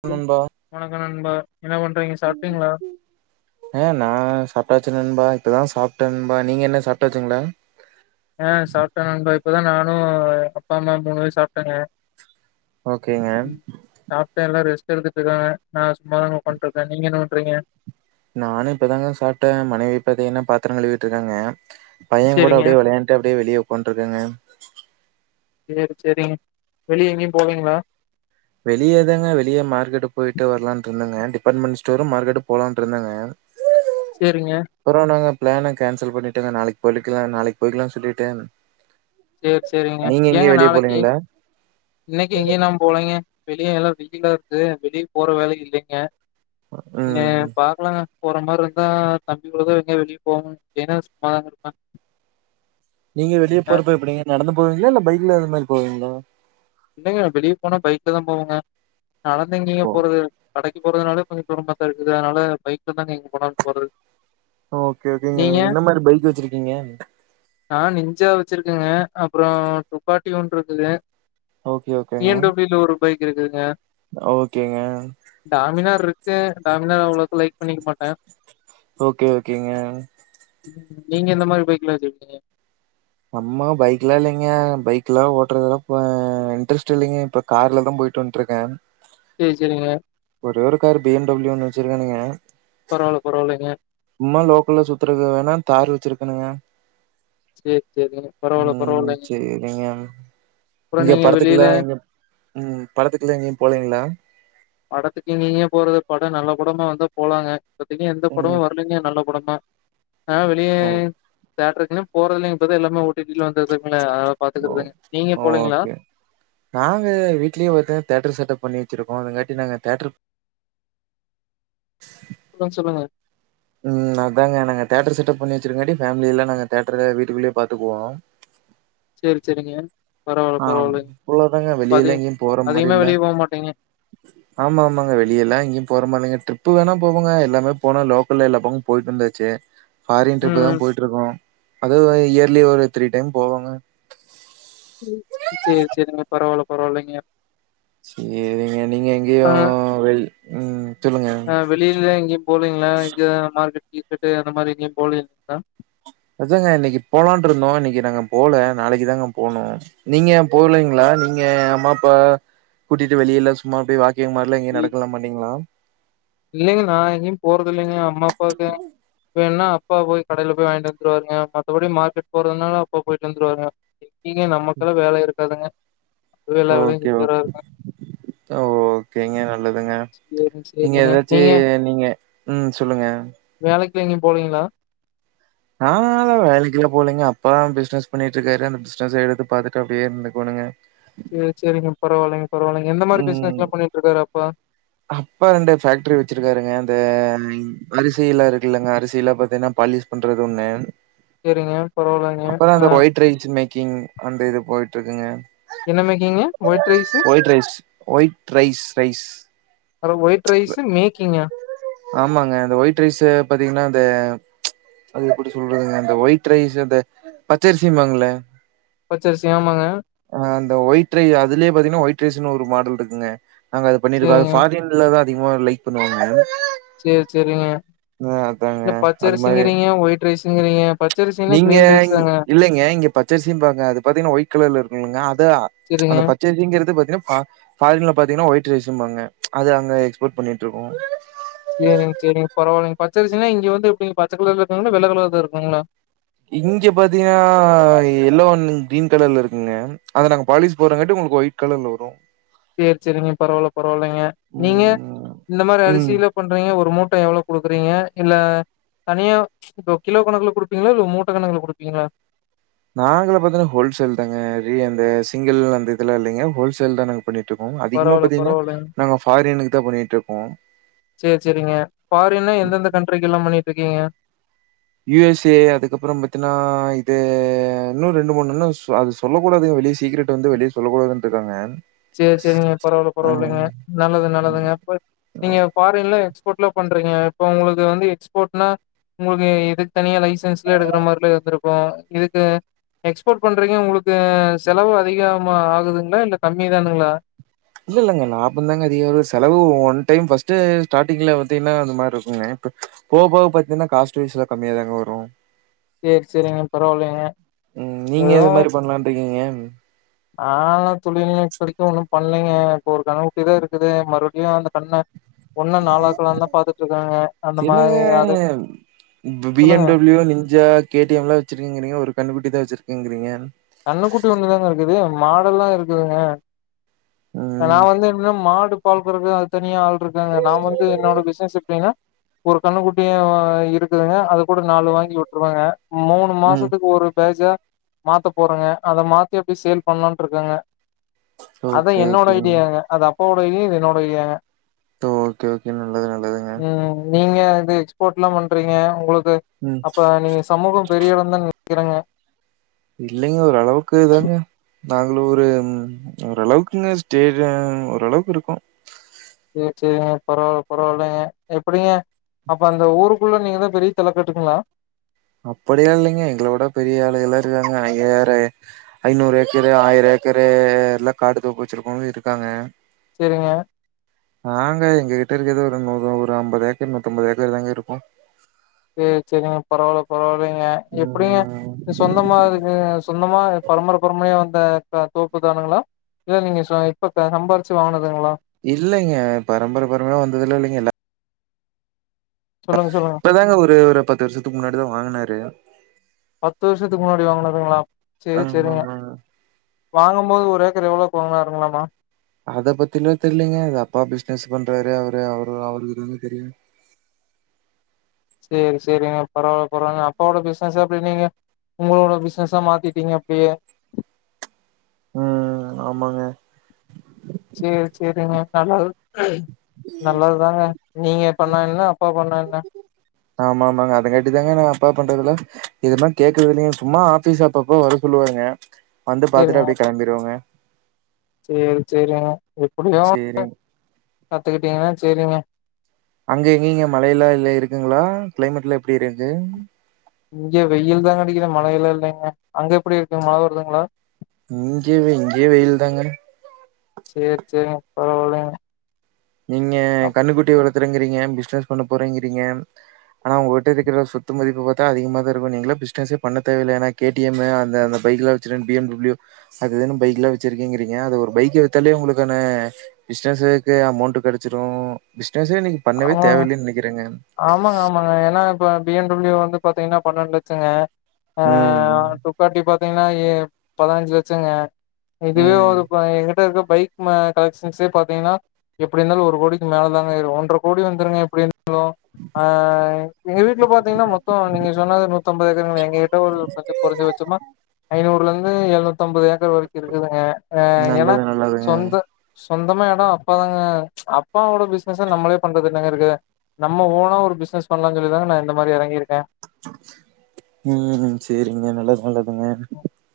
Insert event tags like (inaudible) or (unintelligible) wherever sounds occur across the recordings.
லு நண்பா வணக்கோ நண்பா என்ன பண்றீங்க சாப்ட்டீங்ளா ஏ நா சாப்ட்டாச்சு நண்பா இப்பதா சாப்ட்ட நண்பா நீங்க என்ன சாப்ட்டாச்சுங்ளா ஆ சாப்ட்ட நண்பா இப்பதா நானு அப்பா அம்மா மூணு பேரு சாப்டங்க ஓகேங்க சாப்ட எல்லா ரெஸ்ட் எடுத்துட்ருக்காங்க நா சும்மாதாங்க உக்கான்ட்ருக்க நீங்க என்ன பண்றீங்க நானு இப்பதாங்க சாப்ட்ட மனைவி பாத்தீங்கன்னா பாத்தரோ கழுவிட்டுருக்காங்க பையங் கூட சேரிங்க அப்டியே விளையாண்டுட்டு அப்டியே வெளிய உட்காந்துட்டு இருக்கேங்க சேரி சேரிங்க வெளிய எங்கயு போவீங்ளா வெளியதாங்க வெளிய மார்கெட்டு போய்ட்டு வர்லான்ட்ருந்தங்க டிபார்ட்மெண்ட் ஸ்டோரு மார்க்கெட்டு போலான்ட்ருந்தங்க ஆ சேரிங்க அப்பறோ நாங்க பிளான கேன்சல் பண்ணிட்டேங்க நாளைக் பொழுக்கல நாளைக் போயிக்கலா சொல்லிட்டேன் சேரி சேரிங்க நீங்க எங்கயு வெளிய போலீங்ளா இன்னைக்கு எங்கயு நா போலீங்க வெளிய எல்லா வெயிலா இருக்கு வெளில் போற வேல இல்லீங்க ம் எ ம் பாக்லாங்க போற மாரி இருந்தா தம்பி கூடதா எங்கயா வெளிய போகோனு ஏன்னா சும்மாதாங்க இருப்ப நீங்க வெளிய போறப்போ எப்டிங்க நடந்து போவீங்களா இல்ல பைக்ல இந்த மாரி போவீங்ளா இல்லங்க வெளிய போனா பைக்லதா போவோங்க நடந்தெங்கீங்க ஓ போறது கடை கடைக்கு போறதுனால கொஞ்சோ தூரம்மாத்தா இருக்குது அதனால பைக்ல தாங்க எங்க போனாலனு போறது ஓகே ஓகேங்க நீங்க என்ன மாரி பைக் வெச்சுருக்கீங்க நா நிஞ்சா வெச்சுருக்கங்க அப்றோ துப்பாட்டி ஒன்ருக்குது okay okay T N W ல ஒரு பைக் இருக்குதுங்க ஓகேங்க டாமினார் இருக்கு டாமினார் அவ்வளவுக்கு லைக் பண்ணிக்க மாட்டே ஓகே ஓகேங்க உம் நீங்க என்ன மாரி பைக் லா வெச்சுருக்கீங்க நம்மா பைக் எல்லா இல்லைங்க பைக் எல்லா ஓட்டுறதெல்லா இன்ட்ரெஸ்ட் இல்லைங்க கார்ல தா போயிட்டு வந்துட்ருக்கே சேரி சேரிங்க ஒரே ஒரு காரு பி என் டபள்யூ ஒன்னு வெச்சிருக்கேனுங்க பரவால்ல பரவால்லைங்க சும்மா லோக்கல்ல சுத்துறக்கு வேணா தார் வச்சுருக்கேணுங்க சேரி சேரிங்க பரவால்ல உம் பரவால்லைங்க சேரிங்க அப்புறோ இங்க நீங்க வெளியில படத்துக்குல இங்க ம் படத்துக்கு எல்லா எங்கேயு போலைங்ளா படத்துக்கு இங்க இங்கே போறது பட நல்ல படமா வந்தா போலாங்க பாத்தீங்க எந்த படமு ம் வரலைங்க நல்ல போடமா ஆ வெளியே ஓ தியேட்டர் க்குலா போறது இல்லைங்க இப்பதா எல்லாமே உள் செ வந்ததுங்களா அத ஓ பாத்துக்கறதுங்க நீங்க போலீங்ளா ஓகே நாங்க வீட்லேயே பாத்தா தியேட்டர் செட்டப் பண்ணி வச்சிருக்கோ அதுங்காட்டி நாங்க தேட்டர் (inaudible) அ சொல்லுங்க ம் அ அதாங்க நாங்க தேட்டர் செட்டப் பண்ணி வச்சிருங்காட்டி ஃபேமில எல்ல நா தேட்டர்ல வீட்டுக்குள்ளயே பாத்துக்குவோ சேரி சேரிங்க பரவாயில்ல ஆ பரவாயில்ல அவ்ளோதாங்க அப்ப அத வெளியில எங்கேயும் போற மாரி அதிகமா இல்ல. வெளியே போக மாட்டிங்க (inaudible) ஆமா ஆமாங்க வெளியெல்லா எங்கேயு போற மாரி இல்லங்க ட்ரிப்பு வேணா போவங்க எல்லாமே போன லோக்கல்ல எல்லா பக்க போயிட்டு வந்தாச்சு ஃபாரின் ம் ட்ரிப்பு தா ம். போயிட்டு இருக்கோ அதுவு இயர்லி ஒரு த்ரீ டைம் போவேங்க ம் சேரி சேரிங்க பரவால்ல பரவாயில்லைங்க சேரிங்க நீங்க எங்கேயு ஆ வெள் உம் சொல்லுங்க ஆ வெளியில எங்கேயு போலீங்ளா இங்க மார்கெட்டுகீர்க்கட்டு அந்த மாரி எங்கேயு போலிங்ளா அதாங்க இன்னைக்கு போலான் இருந்தோ இன்னைக்கு நாங்க போல நாளைக்கு தாங்க போனு நீங்க போலீங்ளா நீங்க அம்மா அப்பா கூட்டிட்டு வெளியே எல்லா சுத் சும்மா அப்டியே வாக்கிங் மாரில்லா எங்கேயு இல் நடக்கலா மாட்டிங்ளா இல்லைங்க நா எங்கேயு போறது இல்லைங்க அம்மா அப்பாவுக்கு இப்ப என்னா அப்பா போய் கடைல போய் வாங்கிட்டு வந்துருவாங்க மத்தபடி மார்க்கெட் போறதுனாலு அப்பா போயிட்டு வந்துருவாங்க எங்கீங்க நமக்கெல்லா வேல இருக்காதுங்க அப்பவே எல்லா வேலையும் ஓகே ஓகே செஞ்சுருவாருங்க. ஓகேங்க நல்லதுங்க சேரி நீங் நீங்க சேரிங்க ஏதாச்சு நீங்க ம் சொல்லுங்க வேலைக்கு எங்கேயு போலீங்ளா நா அத வேலைக்குல்ல போலங்க அப்பா பிசினஸ் பண்ணிட் இருக்காரு அந்த பிசினஸ் எடுத்து பாத்துட்டு அப்டியே இருந்துக்கோனுங்க சேரி சேரிங்க பரவாயில்லங்க பரவில்லைங்க எந்த மாரி பிசினஸ் ம். எல்லா பண்ணிட்டு இருக்காரு அப்பா அப்பா ரெண்டு பேக்ட்ரி வச்சிருக்காருங்க அந்த அரிசிய எல்லா இருக்கு இல்லங்க அரிசில்லா பாத்தீங்னா பாலிஷ் கொண்டிருக்கன்னேன் (unintelligible) சேரிங்க பரவா அப்பறோ அந்த ஒயிட் ரைஸ் ரீ மேக்கிங் அந்த இது போயிட்டு இருக்குங்க என்ன making white rice white rice white rice rice அட ஒயிட் ரைஸு மேக்கிங்கா ஆமாங்க இந்த ஒயிட் ரைஸு பாத்தீங்னா இந்த அது எப்டி சொல்றதுங்க இந்த ஒயிட் ரைஸு இந்த பச்சரிசிமாங்கல பச்சரிசி ஆமாங்க ஆ அந்த ஒயிட்ரை அதுலே பாத்தீங்கன்னா ஒயிட் ரைஸுனு ஒரு மாடல் இருக்குங்க நாங்க அது பண்ணிருக்கோ அது சேரிங்க ஃபாரின் உள்ளதா அதிகமா லைக் பண்ணுவாங்க சரி சரிங்க ஆ அதாங்க இல்ல அது மாரி பச்சரிசிங்கிறீங்க ஒயிட் ரைஸுங்கிறீங்க பச் பச்சரிசிலே நீங்க க்ரீன் ரைஸ் இங்- தாங்க இல்லைங்க இங்க பச்சரிசிம் பாங்க அது பாத்தீங்க்ன்னா ஒய்ட் கலர்ல இருக்குங்க அதா சேரிங்க அந்த பச் பச்சரிசிங்கிறது பாத்தீனா பா ஃபாரின்ல பாத்தீங்ன்னா ஒயிட் ரைஸும்பாங்க அது அங்க எஸ்போட் பண்ணிட்ருக்கோ சரிங்க சரிங்க பரவால்லைங்க பச்சரிசின்னா இங்க வந்து எப்டிங்க பச்ச கலர்ல இருக்குங்ளா வெள்ளக்கலர்ல இருக்குங்ளா இங்க பாத்தீங்ன்னா எல்லோ அண்ட் க்ரீன் கலர்ல இருக்குங்க அத நாங்க பாலீஸ் போறங்காட்டி உங்களுக்கு ஒயிட் கலர்ல வரு சேரி சேரிங்க பரவால்ல பரவால்லங்க நீங்க ம் இந்த மாரி ம் அரிசில பண்றீங்க ஒரு மூட்ட எவ்ளோ குடுக்குறீங்க இல்ல தனியா இப்போ கிலோ கணக்குல குடுப்பீங்ளா இல்ல மூட்ட கணக்குல குடுப்பீங்ளா நாங்களா பாத்தோன்னா ஹோல்சேல் தாங்க ரி அந்த சிங்கிள் அந்த இதுலா இல்லைங்க ஹோல்சேல் தா நாங்க பண்ணிட் இருக்கோ அதிகமா பரவால்ல பாத்தீங்ன்னா பரவால்லங்க நாங்க ஃபாரினுக்கு தா பண்ணிட் இருக்கோ சேரி சேரிங்க ஃபாரின்னா எந்தெந்த கண்ட்ரிக்குலா பண்ணிட்டு இருக்கீங்க யு எஸ் ஏ அதுக்கப்றோ பாத்தீன்னா இது இன்னு ரெண்டு மூணு இன்னு ஸ் அது சொல்லக் கூடாதுங்க வெளிய சீக்ரட் வந்து வெளிய சொல்லக் கூடாதுன்ருக்காங்க செரி செரிங்க பரவால பரவாலங்க நல்லது நல்லதுங்க இப்ப நீங்க பாரின்ல எக்ஸ்போர்ட்லா பண்றீங்க இப்போ உங்களுக்கு வந்து எக்ஸ்போர்ட்னா உங்ளுக்கு இதுக் தனியா லைசன்ஸ்லா எடுக்ற மாரிலா இருந்திருக்கு இதுக்கு எக்ஸ்போர்ட் பண்றீங்க உங்ளுக்கு செலவு அதிகமா ஆகுதுங்ளா இல்ல கம்மிதானுங்ளா இல்ல இல்லங்க லாபந்தாங்க அதிகோ வருது செலவு ஒன் டைம் ஃபர்ஸ்டு ஸ்டார்ட்டிங்ல பாத்தீங்ன்னா அந்த மாரி இருக்குங்க இப்ப போ போக பாத்தீங்ன்னா காஸ்ட் வைஸ்ல கம்மியாதாங்க வரு சேரி சேரிங்க பரவால்லைங்க ம் நீங்க எது மாரி பண்லான் இருக்கீங்க நான்லா தொழில்னு இப்போதைக்கு ஒன்னு பண்லைங்க இப்ப ஒரு கண்ணுக்குட்டி தா இருக்குது மறுபடியு அந்த கடன ஒன்ன நாலாக்கலான் தா பாத்துட்டு இருக்கங்க அந்த மாரி அது இப்ப பி எம் சொல்லுங்க W ninja K T M லா வச்சிருக்கேங்றீங்க ஒரு கண்ணுக்குட்டி தா வச்சிருக்கேங்றீங்க கண்ணுக்குட்டி ஒன்னு தாங்க இருக்குது மாடெல்லா இருக்குதுங்க நா ம் வந்து என்னன்னா மாடு பால் கறக்குறது அது தனியா ஆள் இருக் இல்லங்க நா வந்து என்னோட பிசினஸ் எப்டின்னா ஒரு கன்னுக்குட்டியு இருக்குதுங்க அது கூட நாலு வாங்கி விட்ருவங்க மூணு ம் மாசத்துக்கு ஒரு பேஜா மாத்த போறங்க அத மாத்தி அப்டியே சேல் பண்ணலான்ட்ருக்கங்க அது ஓகே என்னோட ஓகேங்க ஐடியாங்க அது அப்பாவோட எய் இது என்னோட இலியாங்க ஓகே ஓகே நல்லது நல்லதுங்க ம் நீங்க இது எக்ஸ்போர்ட்லா பண்றீங்க உங்களுக்கு ம் அப்ப நீங்க சமூகம் பெரிய இடந்தான் நெனைக்குறங்க இல்லைங்க ஓரளவுக்கு தாங்க நாங்களு ஒரு ஒரளவுக்குங்க ஸ்டேஜ் ஒரளவுக்கு இருக்கு செரி செரிங்க பரவால்ல பரவால்லங்க எப்டிங்க அப்ப அந்த ஊருக்குள்ள நீங்கதா பெரிய தல கட்டுங்ளா அப்டிலா இல்லைங்க எங்களோட பெரிய ஆளுகளா இருக்காங்க நீங்க வேற ஐநூறு ஏக்கரு ஆயிரோ ஏக்கரு எல்லா காடு தோப்பு வச்சிருக்கவங்க இருக்காங்க சரிங்க ஆங்க எங்ககிட்ட இருக்குறது ஒரு நூர் ஒரு அம்பது ஏக்கர் நூத்தம்பது ஏக்கர் தாங்க இருக்கு து சரிங்க பரவால்ல பரவால்லைங்க எப்டிங்க ம் இந்த சொந்தமாகதுக்கு சொந்தமா பரம்பர பரம்பரையா வந்த த தோப்பு தானுங்ளா இல்ல நீங்க சுய இப்ப சம்பாரிச்சு வாங்குனதுங்ளா இல்லைங்க பரம்பர பரம்பரையா வந்ததுலா இல்லேங்க எல்லா சொல்லுங்க சொல்லுங்க இப்பதாங்க ஒரு ஒரு பத்து வருஷத்துக்கு முன்னாடி தா வாங்குனாரு பத்து வருஷத்துக்கு முன்னாடி வாங்கினதுங்ளா சேரி சேரிங்க ஆமாமாங்க. வாங்கு போது ஒரு ஏக்கர் எவ்ளோக்கு வாங்குனார்ங்களாமா அத பத்திலா தெர்லங்க அது அப்பா பிசினஸ் பண்றாரு அவரு அவரு அவருக்குதா தெரியு சேரி சேரிங்க பரவால்ல பரவால்லங்க அப்பாவோட பிசினஸ் அப்டி நீங்க உங்களோட பிசினஸா மாத்திட்டீங்க அப்டியே ம் ஆமாங்க சேர் சேரிங்க நல்லது நல்லது தாங்க நீங்க பண்ணா என்ன அப்பா பண்ணா என்ன ஆமா ஆமாங்க அதங்காட்டி தாங்க நா அப்பா பண்றதுல இதலா கேக்குறது இல்லேங்க சும்மா ஆபிஸ் அப்பப்ப வர சொல்லுவாருங்க வந்து பாத்துட்டு சேரிங்க அப்டியே கெளம்பிருவங்க சேரி சேரிங்க எப்டியு சரிங்க. கத்துக்கிட்டீங்கன்னா சேரிங்க அங்க எங்கிங்க மழையல்லா இல்ல இருக்குங்ளா கிளைமேட்லா எப்டி இருக்கு இங்க வெயில் தா அடிக்குது மழையல்லா இல்லைங்க அங்க எப்டி இருக்குங்க மழ வருதுங்ளா இங்க இங்கயே வெயில்தாங்க சேர் சேரிங்க பரவால்லைங்க நீங்க கன்னுக்குட்டி வளத்துறங்கறீங்க பிசினஸ் பண்ண போறேங்கிறீங்க ஆனா உங்ககிட்ட இருக்கிற சொத்து மதிப்பு பாத்தா அதிகமா தா இருக்கு நீங்களே பிசினஸே பண்ண தேவயில்ல ஏன்னா கேடிஎம் அந்த அந்த பைக்குலா வச்சிரு பி எம் டபிள்யூ அதுதானா பைக்லா வச்சிருக்குறேங்கிறீங்க ஒரு பைக்க வித்தாலே உங்களுக்கான பிசினஸ்க்கு அமௌன்ட் ட்டு கெடச்சிறு பிசினஸே இன்னைக்கு பண்ணவே ஆமாங்க தேவயில்லைன் நெனைக்கிறேங்க ஆமாங்க ஆமாங்க ஏன்னா இப்ப பி என் டபிள்யூ வந்து பாத்தீங்கனா பன்னெண்டு லட்சங்க அ ம் டுக்காட்டி பாத்தீங்கனா ஏ பதினஞ்சு லட்சங்க இதுவே ம் ஒரு ஏ கிட்ட இருக்குற பைக் நம்ம கலெக்ஷன்ஸே பாத்தீங்கனா எப்டி இருந்தாலு ஒரு கோடிக்கி மேலதாங்க ஆய்ரு ஒன்ற கோடி வந்துருங்க எப்டி இருந்தாலு அ எங்க வீட்ல பாத்தீங்கனா மொத்தோ நீங்க நெல ஒரு நூத்தம்பது ஏக்கரு எங்ககிட்ட ஒரு பத்து கொறஞ்சபட்சமா ஐநூறுலருந்து எழுநூத்து ஐம்பது ஏக்கர் வரைக்கு இருக்குதுங்க அ ஏன்னா நல்லது நல்லதுங்க. சொந்த சொந்தமா எடோ அப்பாதாங்க அப்பாவோட பிசினஸ நம்மளே பண்றது என்னங்க இருக்கு நம்ம ஓனா ஒரு பிசினஸ் பண்லா சொல்லிதாங்க நா இந்த மாரி இறங்கிருக்க ம் செரிங்க நல்லது நல்லதுங்க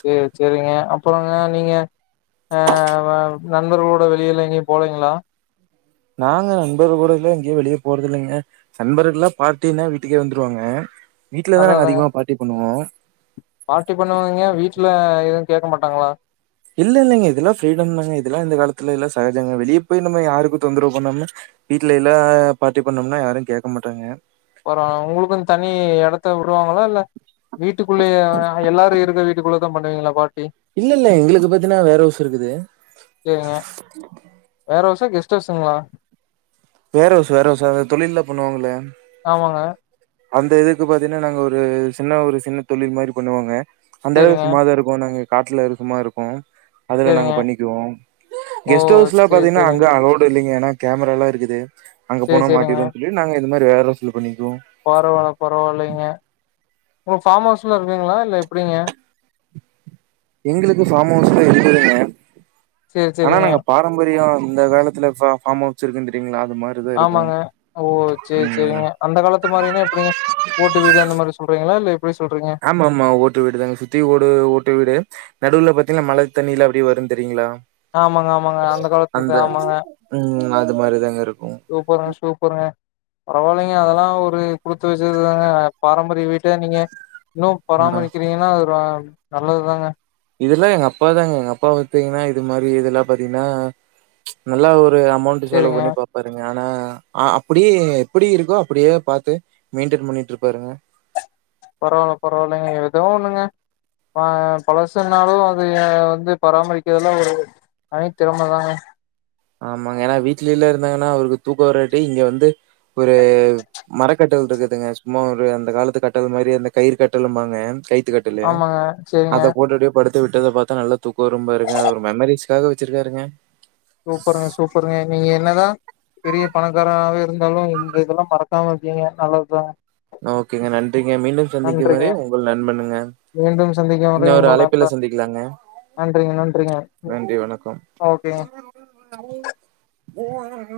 சேர் சேரிங்க அப்பறோங்க நீங்க ஆ நண்பர்களோட வெளியெல்லா எங்கயு போலீங்ளா நாங்க நண்பர் கூடலா எங்கயு வெளிய போறதில்லைங்க நண்பர்கள்லா பார்டீன்னா வீட்டுக்கே வந்துருவாங்க வீட்ல தா நாங்க அதிகமா பார்ட்டி பண்ணுவோ பார்டி பண்ணுவாய்ங்க வீட்ல எது கேக்க மாட்டாங்களா இல்ல இல்லைங்க இதெல்லா ஃப்ரீடம் தாங்க இதெல்லா இந்த காலத்துல எல்லா சகஜோங்க வெளிய நம்ம யாருக்கு தொந்தரவு பன்னாம்ம வீட்ல எல்லா பார்ட்டி பண்ணோம்னா யாரு கேக்க மாட்டாங்க அப்றோ உங்களுக்கு தனி எடத்த விடுவாங்களா இல்ல வீட்டுக்குள்ளயே எல்லாரு இருக்க வீட்டுக்குள்ளதா பண்ணுவீங்களா பார்ட்டி இல்ல இல்ல எங்களுக்கு பத்தினா வேற ஹவுஸ் இருக்குது ஏங்க வேற ஹவுஸா கெஸ்ட் ஹவுஸ்ங்ளா வேறவுஸ் வேறவுஸ் சார் அ தொழிலில்லா பண்ணுவாங்கல ஆமாங்க அந்த இதுக்கு பாத்தீங்கன்னா நாங்க ஒரு சின்ன ஒரு சின்ன தொழில் மாரி பண்ணுவோங்க அந்த அளவுக்கு சேரிங்க சும்மாதா இருக் போனாங்க காட்ல இருக்கமா இருக்கு அதுல நாங்க சேரிங்க பண்ணிக்குவோ ஓ கெஸ்ட் ஹவுஸ்ல சேரி பாத்தீங்கன்னா அங்க சேரிங்க அலவுட் இப்ப இல்லீங்க ஏனா கேமராலா இருக்குது அங்க சேரி போனா சேரிங்க மாட்டிக்குவோனு சொல்லி நாங்க இந்த மாரி வேரவுஸ்ல பண்ணிக்குவோ பரவால பரவாயில்லைங்க உங்க ஃபார்ம் ஹவுஸ்லா இருக்குங்கலா இல்ல எப்டிங்க எங்ளுக்கு ஃபார்ம் ஹவுஸ்ல இருந்ததுங்க சேரி ஆனா சேரிங்க நாங்க பாரம்பரியோ அந்த காலத்து இதுல ஃபா ஃபாம்ஹவுஸ் இருக்குனு தெரீயுங்களா அது மாரி ஆமாங்க ஓ சே சேரிங்க அந்த காலத்து மாரின்னா எப்டிங்க ஓட்டு வீடு அந்த மாரி சொல்றீங்களா இல்ல எப்டி சொல்றீங்க ஆமாம்மா ஓட்டு வீடுதாங்க சுத்தி ஓடு ஓட்டு வீடு நடுவுல பாத்தீங்கன்னா மழ தண்ணில்லா அப்டியே வரு தெரியூங்ளா ஆமாங்க ஆமாங்க அந்த காலத்துது ஆமாங்க ம் அது மாரிதாங்க இருக்கு சூப்பருங்க சூப்பருங்க பரவால்லீங்க அதெல்லா ஒரு குடுத்து வெச்சதுதாங்க பாரம்பரிய வீட்ட நீங்க இன்னோ ஆ பராமரிக்கிறீங்கன்னா அது நல்லதுதாங்க இதெல்லா எங்க அப்பாதாங்க எங்க அப்பா பாத்தீங்கன்னா இது மாரி இதெல்லா பாத்தீங்னா நல்லா ஒரு அமௌண்ட்டு செலவு சேரிங்க பண்ணி பாப் பாருங்க ஆனா அப்டியே எப்டி இருக்கோ அப்டியே பாத்து மெயின்டென் பண்ணிட்டு இருப்பாருங்க பரவால்ல பரவால்லைங்க எதோ ஒண்ணுங்க ஆ பழசுனாலு அது வந்து பராமரிக்கிறதுயெல்லா ஒரு தனி திரமதாங்க ஆமாங்க ஏனா வீட்லில்லா இருந்தாங்கன்னா அவருக்கு தூக்க வராட்டி இங்க வந்து ஒரு மரக்கட்டல் இருக்குதுங்க சும்மா ஒரு அந்த காலத்து கட்டல் மாதிரி அந்த கயிறு கட்டலும்பாங்க கையித்து கட் ட்டலு ஆமாங்க செரிங்க அத போட்டுட்டு படுத் து விட்டத பாத்தா நல்லா தூக்க வரும்பாருங்க அவரு மெமரீஸ்க்காக வெச்சிருக்காருங்க சூப்பருங்க சூப்பருங்க நீங்க என்னதா பெரிய பணக்காராவே இருந்தாலு இந்த இதெல்லா மறக்காம இருக்கீங்க நல்லதுதாங்க ஓகேங்க நன்றிங்க மீண்டு சந்திக்கு வரை உங்கள் நண்பனுங்க மீண்டு சந்திக்கும்வரை இன்னொரு உங்கள் அழைப்பில நண்பன் சந்திக்கலாங்க நன்றிங்க நன்றிங்க நன்றி வணக்கம் ஓகேங்க (unintelligible)